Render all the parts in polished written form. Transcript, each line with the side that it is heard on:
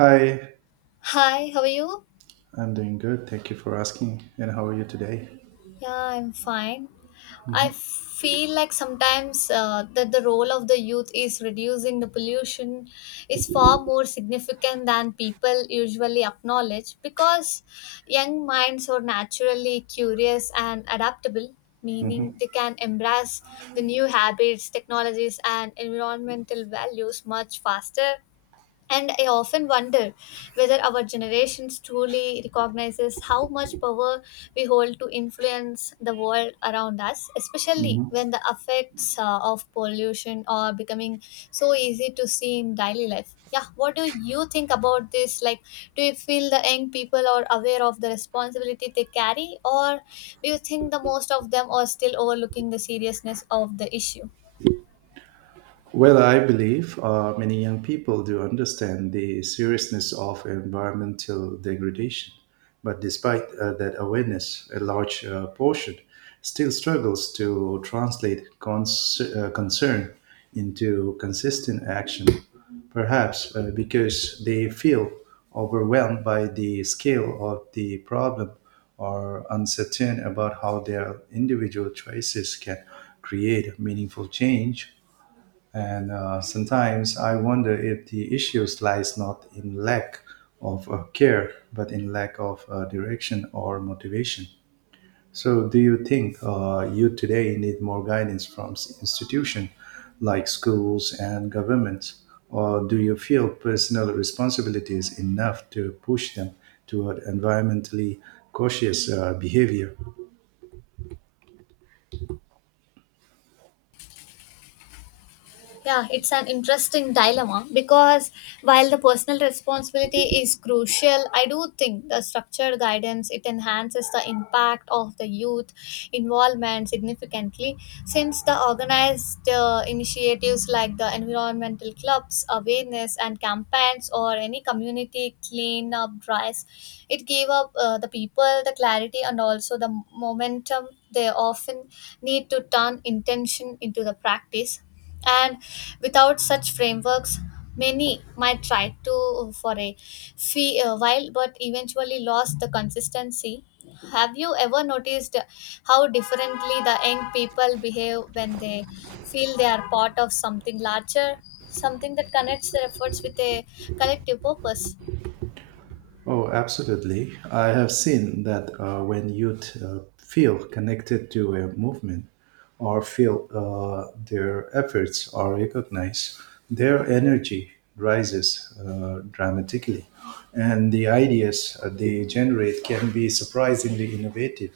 right: Hi,
left: Hi, how are you?
right: I'm doing good. Thank you for asking. And how are you today?
left: Yeah, I'm fine. I feel like sometimes that the role of the youth is reducing the pollution is far more significant than people usually acknowledge because young minds are naturally curious and adaptable, meaning
right: Mm-hmm.
left: they can embrace the new habits, technologies, and environmental values much faster. And I often wonder whether our generations truly recognizes how much power we hold to influence the world around us, especially
right: Mm-hmm.
left: when the effects of pollution are becoming so easy to see in daily life. Yeah, what do you think about this? Like, do you feel the young people are aware of the responsibility they carry, or do you think the most of them are still overlooking the seriousness of the issue?
right: Well, I believe many young people do understand the seriousness of environmental degradation. But despite that awareness, a large portion still struggles to translate concern into consistent action, perhaps because they feel overwhelmed by the scale of the problem or uncertain about how their individual choices can create meaningful change, and sometimes I wonder if the issues lies not in lack of care, but in lack of direction or motivation. So, do you think you today need more guidance from institutions like schools and governments, or do you feel personal responsibility is enough to push them toward environmentally cautious behavior?
left: Yeah, it's an interesting dilemma because while the personal responsibility is crucial, I do think the structured guidance it enhances the impact of the youth involvement significantly since the organized initiatives like the environmental clubs, awareness and campaigns or any community cleanup drives, it gave up the people the clarity and also the momentum they often need to turn intention into the practice and without such frameworks, many might try to for a fee, a while but eventually lost the consistency. Have you ever noticed how differently the young people behave when they feel they are part of something larger, something that connects their efforts with a collective purpose?
right: Oh, absolutely. I have seen that when youth feel connected to a movement or feel their efforts are recognized, their energy rises dramatically, and the ideas they generate can be surprisingly innovative,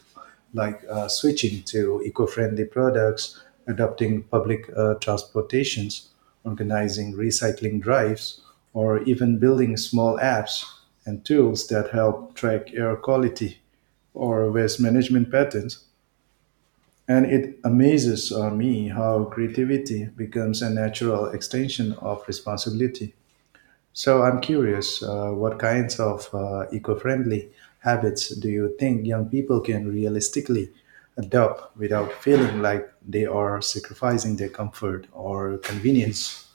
right: like switching to eco-friendly products, adopting public transportations, organizing recycling drives, or even building small apps and tools that help track air quality or waste management patterns. And it amazes me how creativity becomes a natural extension of responsibility. So I'm curious, what kinds of eco-friendly habits do you think young people can realistically adopt without feeling like they are sacrificing their comfort or convenience?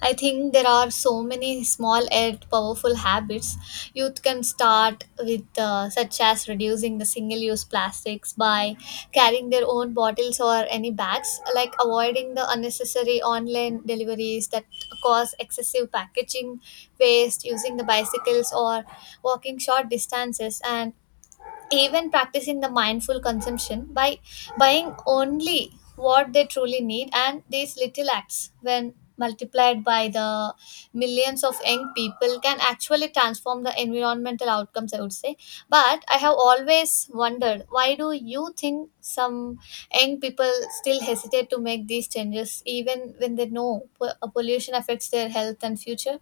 left: I think there are so many small yet powerful habits youth can start with, such as reducing the single use plastics by carrying their own bottles or any bags, like avoiding the unnecessary online deliveries that cause excessive packaging waste, using the bicycles or walking short distances, and even practicing the mindful consumption by buying only what they truly need, and these little acts when multiplied by the millions of young people can actually transform the environmental outcomes, I would say. But I have always wondered, why do you think some young people still hesitate to make these changes even when they know pollution affects their health and future?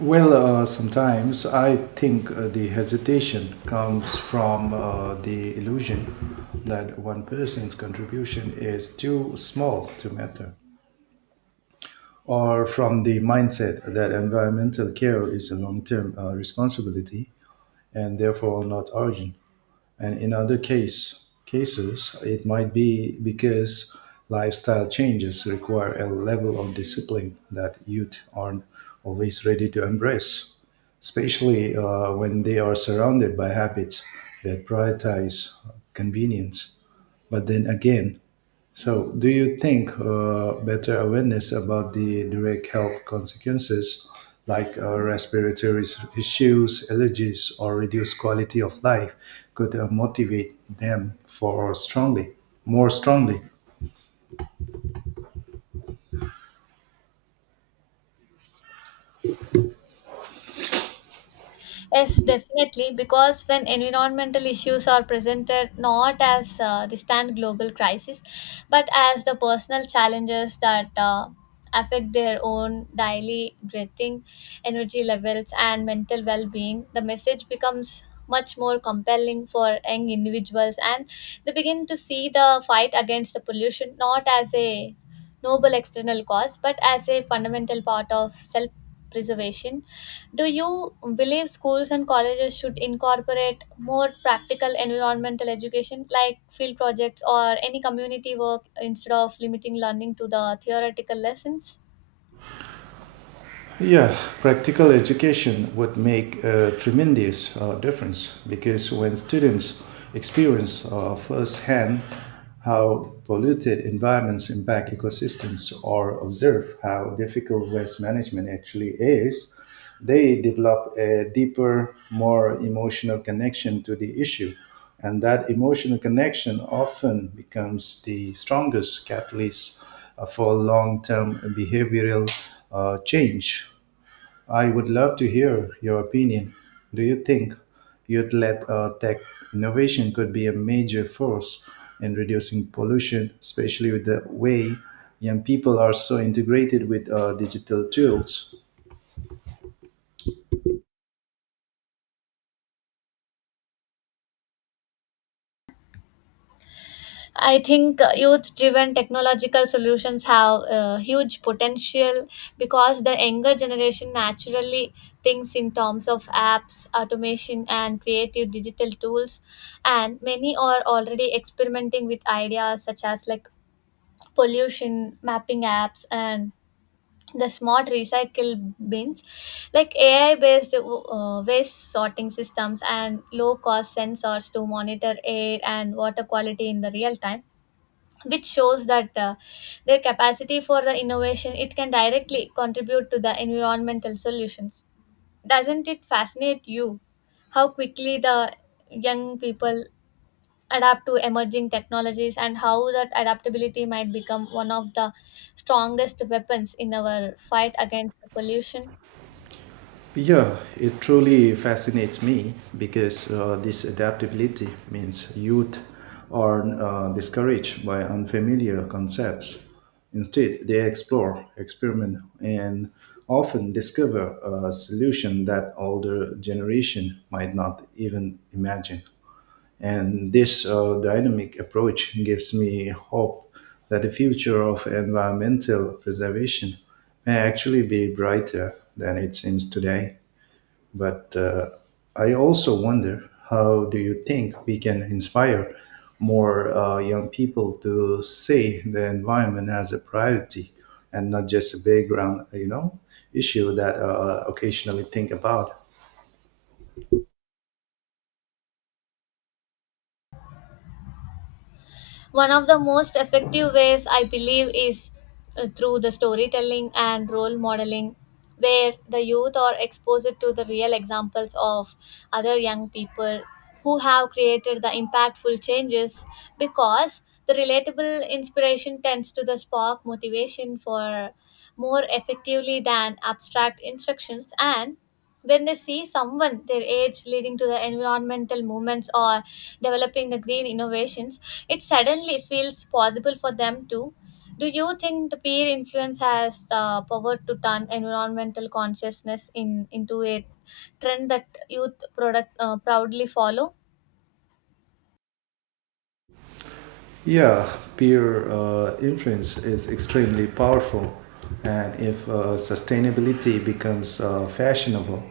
right: Well, sometimes I think the hesitation comes from the illusion that one person's contribution is too small to matter, or from the mindset that environmental care is a long term responsibility and therefore not origin. And in other case cases, it might be because lifestyle changes require a level of discipline that youth aren't always ready to embrace, especially when they are surrounded by habits that prioritize convenience. But then again, so, do you think better awareness about the direct health consequences, like respiratory issues, allergies, or reduced quality of life, could motivate them for strongly, more strongly?
left: Yes, definitely. Because when environmental issues are presented not as distant global crisis, but as the personal challenges that affect their own daily breathing, energy levels, and mental well being, the message becomes much more compelling for young individuals and they begin to see the fight against the pollution not as a noble external cause but as a fundamental part of self preservation. Do you believe schools and colleges should incorporate more practical environmental education, like field projects or any community work, instead of limiting learning to the theoretical lessons?
right: Yeah, practical education would make a tremendous difference, because when students experience firsthand how polluted environments impact ecosystems or observe how difficult waste management actually is, they develop a deeper, more emotional connection to the issue. And that emotional connection often becomes the strongest catalyst for long term behavioral change. I would love to hear your opinion. Do you think you'd let tech innovation could be a major force in reducing pollution, especially with the way young people are so integrated with digital tools?
left: I think youth driven technological solutions have huge potential because the younger generation naturally thinks in terms of apps, automation, and creative digital tools, and many are already experimenting with ideas such as like pollution mapping apps and the smart recycle bins, like AI based waste sorting systems and low cost sensors to monitor air and water quality in the real time, which shows that their capacity for the innovation it can directly contribute to the environmental solutions. Doesn't it fascinate you how quickly the young people adapt to emerging technologies and how that adaptability might become one of the strongest weapons in our fight against pollution?
right: Yeah, it truly fascinates me because this adaptability means youth are discouraged by unfamiliar concepts. Instead, they explore, experiment, and often discover a solution that older generation might not even imagine. And this dynamic approach gives me hope that the future of environmental preservation may actually be brighter than it seems today. But I also wonder how do you think we can inspire more young people to see the environment as a priority and not just a background, you know, issue that occasionally think about.
left: One of the most effective ways, I believe, is through the storytelling and role modeling, where the youth are exposed to the real examples of other young people who have created the impactful changes, because the relatable inspiration tends to the spark motivation for more effectively than abstract instructions, and when they see someone their age leading to the environmental movements or developing the green innovations it suddenly feels possible for them too. Do you think the peer influence has the power to turn environmental consciousness in into a trend that youth product proudly follow?
right: Yeah, peer influence is extremely powerful. And if sustainability becomes fashionable,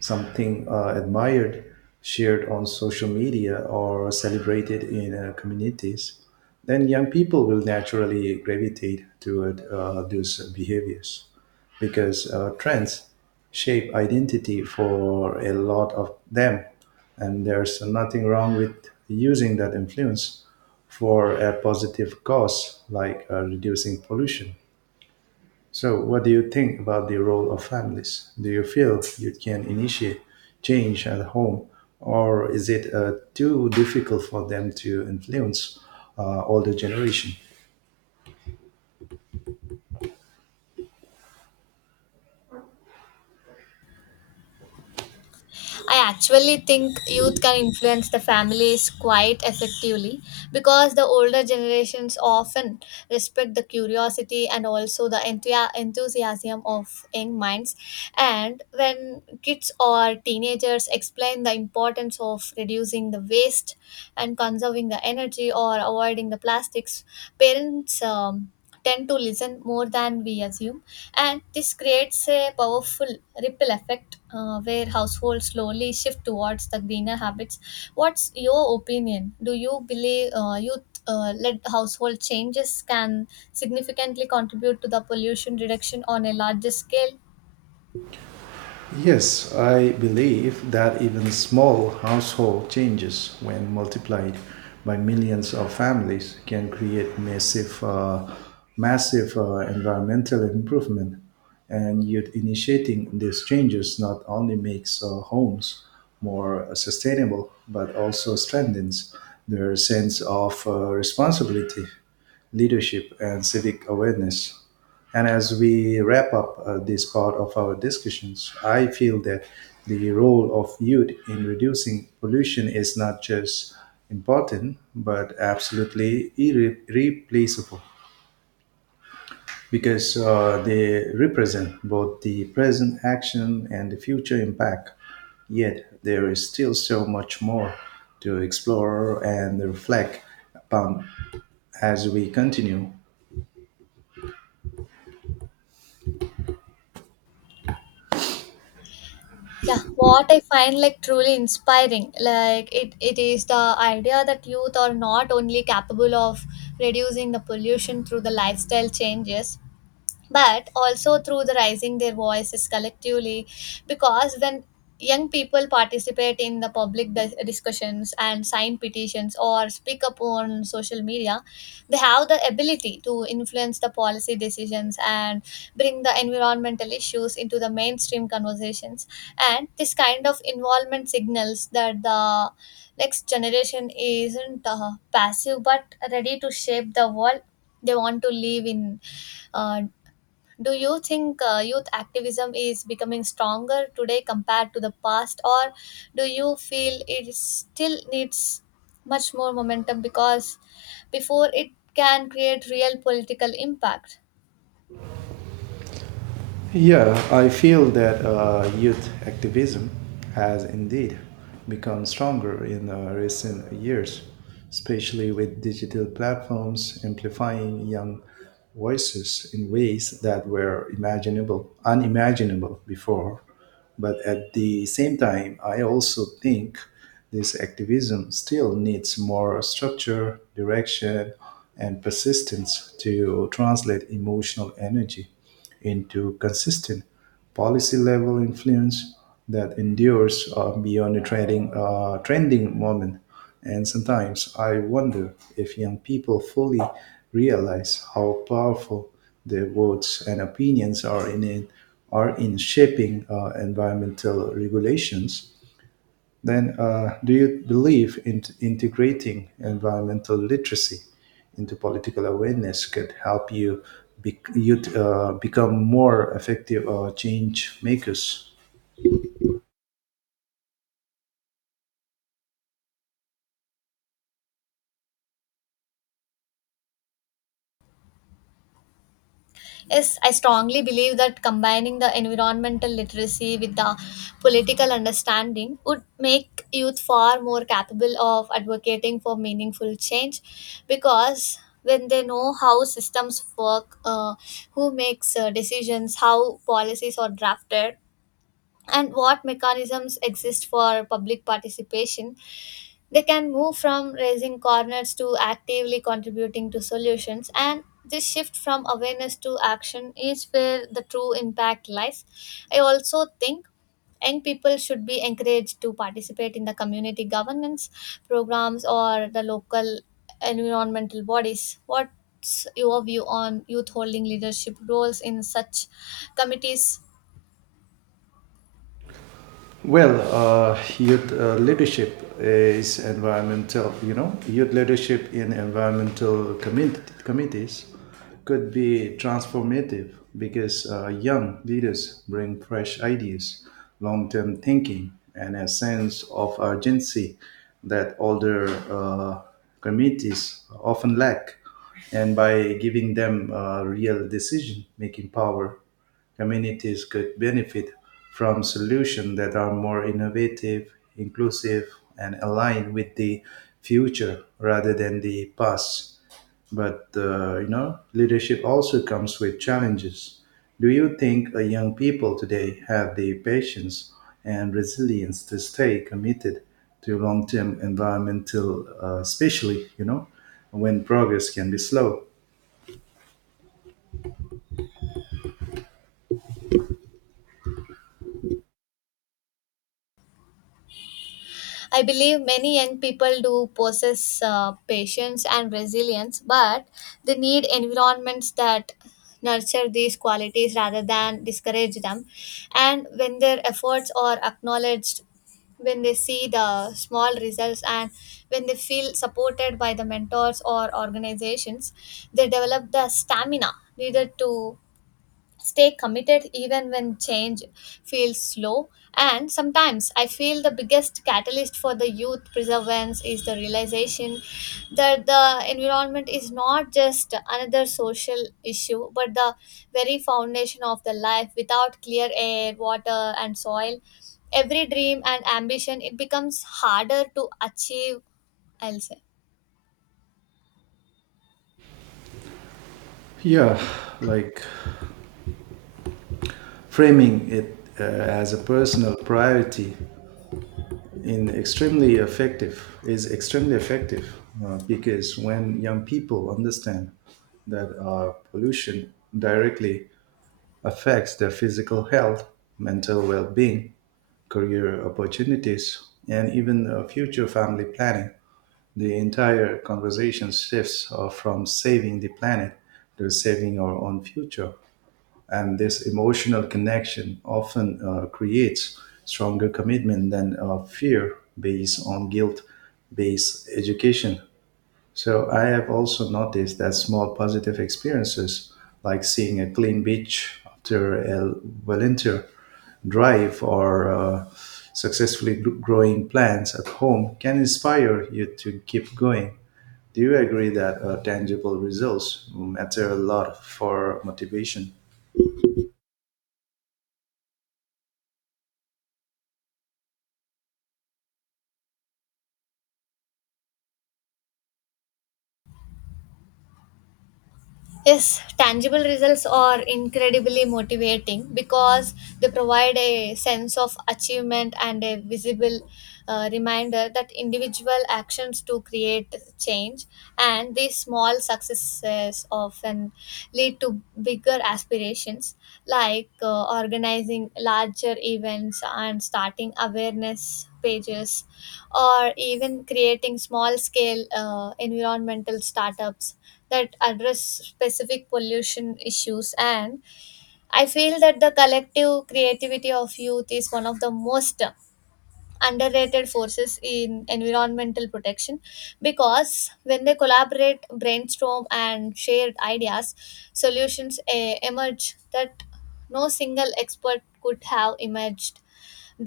right: something admired, shared on social media, or celebrated in communities, then young people will naturally gravitate toward those behaviors, because trends shape identity for a lot of them, and there's nothing wrong with using that influence for a positive cause like reducing pollution. So, what do you think about the role of families? Do you feel you can initiate change at home, or is it too difficult for them to influence older generation?
left: I actually think youth can influence the families quite effectively because the older generations often respect the curiosity and also the enthusiasm of young minds. And when kids or teenagers explain the importance of reducing the waste and conserving the energy or avoiding the plastics, parents tend to listen more than we assume, and this creates a powerful ripple effect where households slowly shift towards the greener habits. What's your opinion? Do you believe youth led household changes can significantly contribute to the pollution reduction on a larger scale?
right: Yes, I believe that even small household changes, when multiplied by millions of families, can create massive, environmental improvement. And youth initiating these changes not only makes homes more sustainable, but also strengthens their sense of responsibility, leadership, and civic awareness. And as we wrap up this part of our discussions, I feel that the role of youth in reducing pollution is not just important, but absolutely irreplaceable, because they represent both the present action and the future impact. Yet there is still so much more to explore and reflect upon as we continue.
left: Yeah, what I find like truly inspiring, like it is the idea that youth are not only capable of reducing the pollution through the lifestyle changes but also through the rising their voices collectively, because when young people participate in the public discussions and sign petitions or speak up on social media they have the ability to influence the policy decisions and bring the environmental issues into the mainstream conversations, and this kind of involvement signals that the next generation isn't passive but ready to shape the world they want to live in. uh, do you think youth activism is becoming stronger today compared to the past, or do you feel it still needs much more momentum because before it can create real political impact?
right: Yeah, I feel that youth activism has indeed become stronger in recent years, especially with digital platforms amplifying young voices in ways that were imaginable, unimaginable before. But at the same time, I also think this activism still needs more structure, direction, and persistence to translate emotional energy into consistent policy level influence that endures beyond a trending moment. And sometimes I wonder if young people fully realize how powerful their votes and opinions are are in shaping environmental regulations. Then, do you believe in integrating environmental literacy into political awareness could help you, bec you become more effective change makers?
left: Yes, I strongly believe that combining the environmental literacy with the political understanding would make youth far more capable of advocating for meaningful change, because when they know how systems work, who makes decisions, how policies are drafted, and what mechanisms exist for public participation, they can move from raising corners to actively contributing to solutions, and this shift from awareness to action is where the true impact lies. I also think young people should be encouraged to participate in the community governance programs or the local environmental bodies. What's your view on youth holding leadership roles in such committees?
right: Well, youth leadership in environmental community, committees could be transformative, because young leaders bring fresh ideas, long term thinking, and a sense of urgency that older committees often lack. And by giving them real decision making power, communities could benefit from solutions that are more innovative, inclusive, and aligned with the future rather than the past. But you know, leadership also comes with challenges. Do you think young people today have the patience and resilience to stay committed to long-term environmental, especially you know, when progress can be slow?
left: I believe many young people do possess patience and resilience, but they need environments that nurture these qualities rather than discourage them. And when their efforts are acknowledged, when they see the small results and when they feel supported by the mentors or organizations they develop the stamina needed to stay committed even when change feels slow. And sometimes I feel the biggest catalyst for the youth perseverance is the realization that the environment is not just another social issue but the very foundation of the life. Without clear air, water and soil every dream and ambition it becomes harder to achieve, I'll say.
right: Yeah, like framing it as a personal priority in extremely effective is extremely effective, because when young people understand that pollution directly affects their physical health, mental well-being, career opportunities, and even future family planning, the entire conversation shifts from saving the planet to saving our own future. And this emotional connection often creates stronger commitment than fear based on guilt based education. So I have also noticed that small positive experiences, like seeing a clean beach after a volunteer drive or successfully growing plants at home can inspire you to keep going. Do you agree that tangible results matter a lot for motivation?
left: Yes, tangible results are incredibly motivating because they provide a sense of achievement and a visible reminder that individual actions to create change, and these small successes often lead to bigger aspirations like organizing larger events and starting awareness pages or even creating small scale environmental startups that address specific pollution issues. And I feel that the collective creativity of youth is one of the most underrated forces in environmental protection because when they collaborate brainstorm and share ideas solutions emerge that no single expert could have imagined.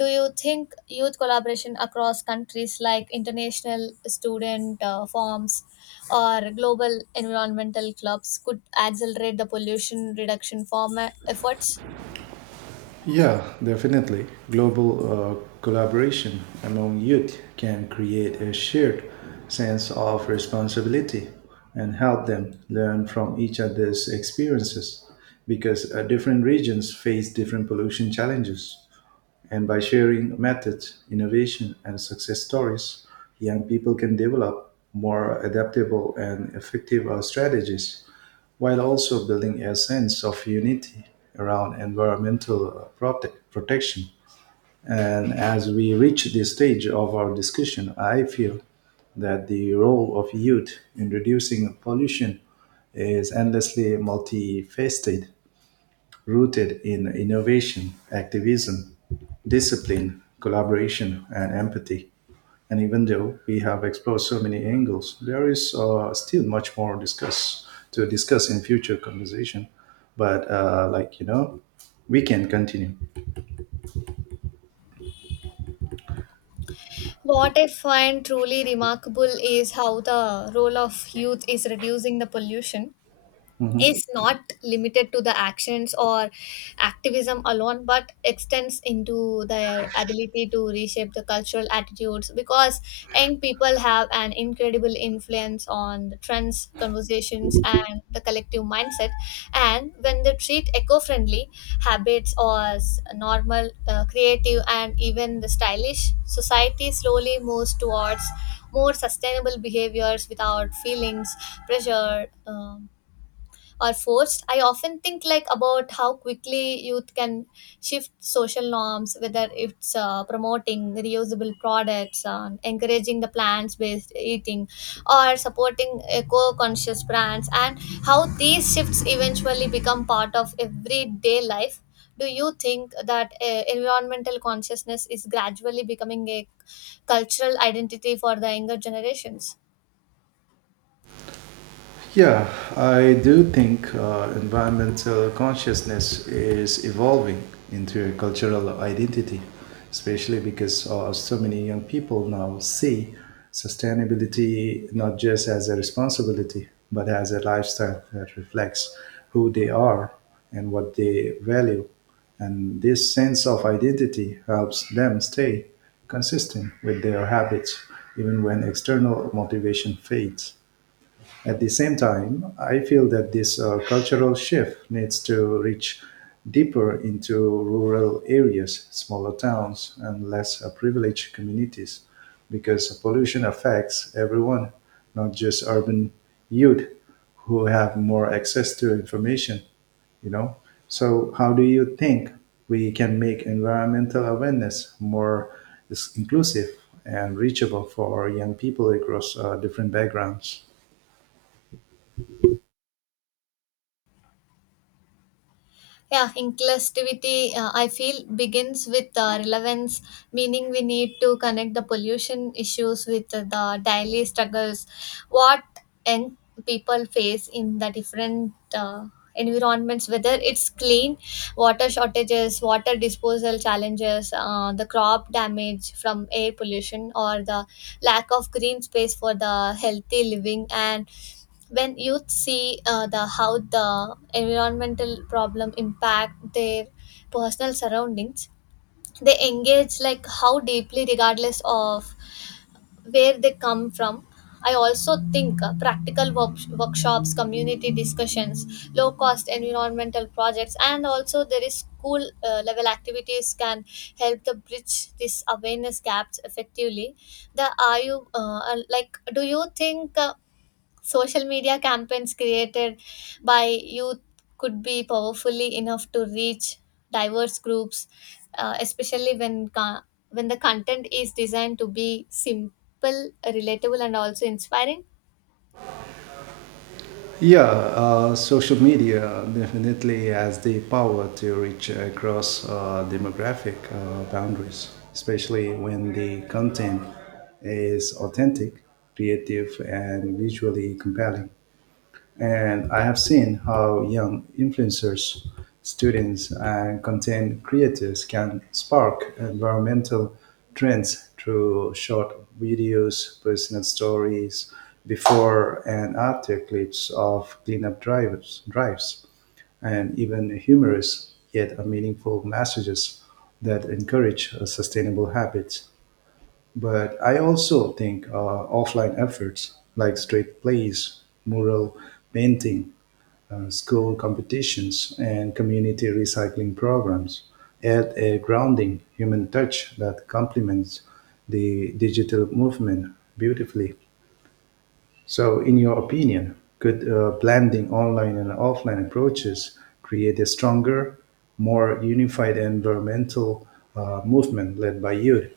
left: Do you think youth collaboration across countries, like international student forms or global environmental clubs, could accelerate the pollution reduction efforts?
right: Yeah, definitely. Global collaboration among youth can create a shared sense of responsibility and help them learn from each other's experiences, because different regions face different pollution challenges. And by sharing methods, innovation, and success stories, young people can develop more adaptable and effective strategies while also building a sense of unity around environmental protection. And as we reach this stage of our discussion, I feel that the role of youth in reducing pollution is endlessly multifaceted, rooted in innovation, activism, discipline, collaboration, and empathy. And even though we have explored so many angles, there is still much more discuss in future conversation. But like you know, we can continue.
left: What I find truly remarkable is how the role of youth is reducing the pollution
right: Mhm.
left: is not limited to the actions or activism alone but extends into their ability to reshape the cultural attitudes, because young people have an incredible influence on the trends conversations and the collective mindset, and when they treat eco-friendly habits as normal, creative and even the stylish, society slowly moves towards more sustainable behaviors without feelings pressure or forced. I often think like about how quickly youth can shift social norms, whether it's promoting reusable products and encouraging the plant based eating or supporting eco conscious brands, and how these shifts eventually become part of everyday life. Do you think that environmental consciousness is gradually becoming a cultural identity for the younger generations?
right: Yeah, I do think environmental consciousness is evolving into a cultural identity, especially because so many young people now see sustainability not just as a responsibility, but as a lifestyle that reflects who they are and what they value. And this sense of identity helps them stay consistent with their habits, even when external motivation fades. At the same time, I feel that this cultural shift needs to reach deeper into rural areas, smaller towns, and less privileged communities, because pollution affects everyone, not just urban youth who have more access to information, you know. So how do you think we can make environmental awareness more inclusive and reachable for young people across different backgrounds?
left: Yeah, inclusivity, I feel, begins with relevance, meaning we need to connect the pollution issues with the daily struggles, what young people face in the different environments, whether it's clean water shortages, water disposal challenges, the crop damage from air pollution, or the lack of green space for the healthy living. And when youth see the how the environmental problem impact their personal surroundings they engage like how deeply regardless of where they come from. I also think practical workshops, community discussions, low cost environmental projects, and also there is school level activities can help to bridge this awareness gaps effectively. The Are you like, do you think social media campaigns created by youth could be powerfully enough to reach diverse groups, especially when when the content is designed to be simple, relatable, and also inspiring?
right: Yeah, social media definitely has the power to reach across demographic boundaries, especially when the content is authentic, creative, and visually compelling. And I have seen how young influencers, students, and content creators can spark environmental trends through short videos, personal stories, before and after clips of cleanup drives, and even humorous yet meaningful messages that encourage sustainable habits. But I also think offline efforts like street plays, mural painting, school competitions, and community recycling programs add a grounding human touch that complements the digital movement beautifully. So, in your opinion, could blending online and offline approaches create a stronger, more unified environmental movement led by youth?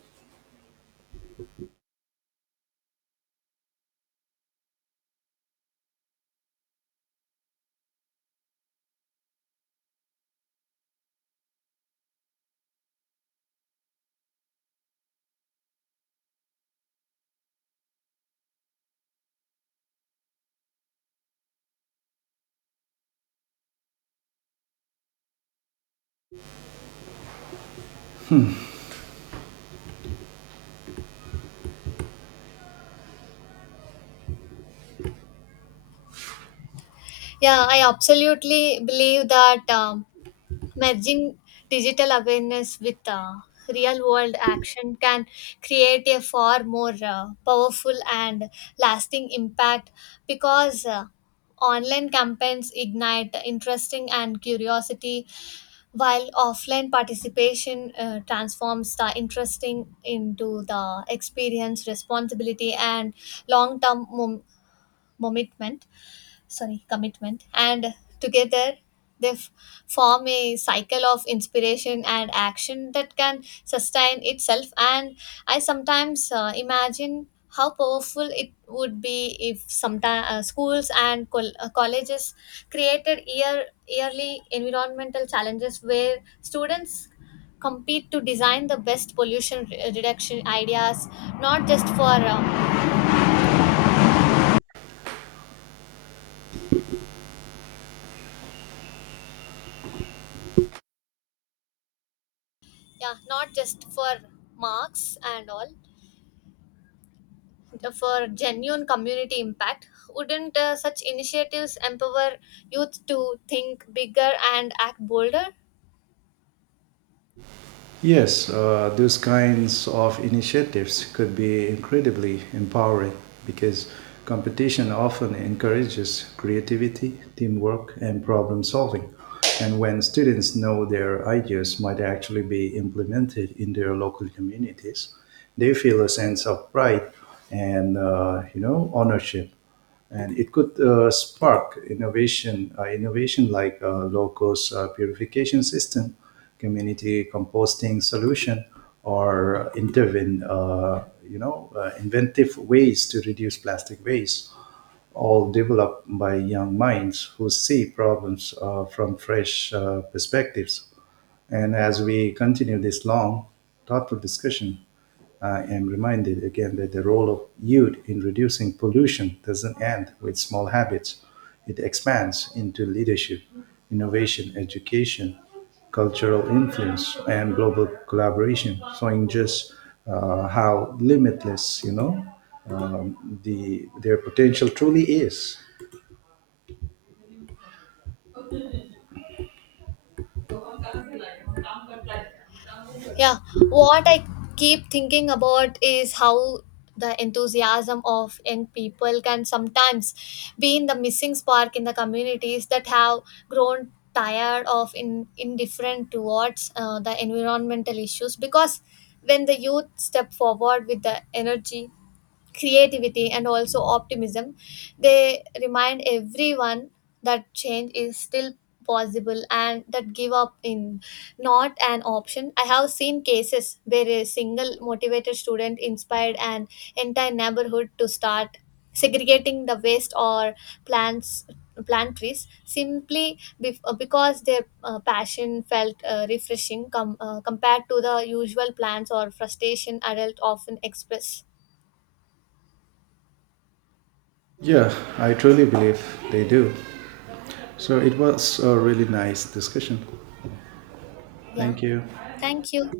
left: Yeah, I absolutely believe that. Merging digital awareness with real world action can create a far more powerful and lasting impact, because online campaigns ignite interesting and curiosity while offline participation transforms the interesting into the experience responsibility and long term mom- commitment, sorry commitment, and together they f- form a cycle of inspiration and action that can sustain itself. And I sometimes imagine how powerful it would be if sometimes schools and colleges created yearly environmental challenges where students compete to design the best pollution reduction ideas, not just for yeah not just for marks and all, for genuine community impact. Wouldn't such initiatives empower youth to think bigger and act bolder?
right: Yes, those kinds of initiatives could be incredibly empowering, because competition often encourages creativity, teamwork, and problem solving. And when students know their ideas might actually be implemented in their local communities, they feel a sense of pride and you know ownership, and it could innovation like low-cost purification system, community composting solution, or you know, inventive ways to reduce plastic waste, all developed by young minds who see problems from fresh perspectives. And as we continue this long, thoughtful discussion, I am reminded again that the role of youth in reducing pollution doesn't end with small habits. It expands into leadership, innovation, education, cultural influence, and global collaboration, showing just how limitless, you know, the their potential truly is.
left: Yeah, what I keep thinking about is how the enthusiasm of young people can sometimes be in the missing spark in the communities that have grown tired of in indifferent towards the environmental issues, because when the youth step forward with the energy creativity and also optimism they remind everyone that change is still possible and that give up in not an option. I have seen cases where a single motivated student inspired an entire neighborhood to start segregating the waste or plants plant trees simply because their passion felt refreshing compared to the usual plans or frustration adults often express.
right: Yeah, I truly believe they do. So it was a really nice discussion.
left: Yeah.
right: Thank you.
left: Thank you.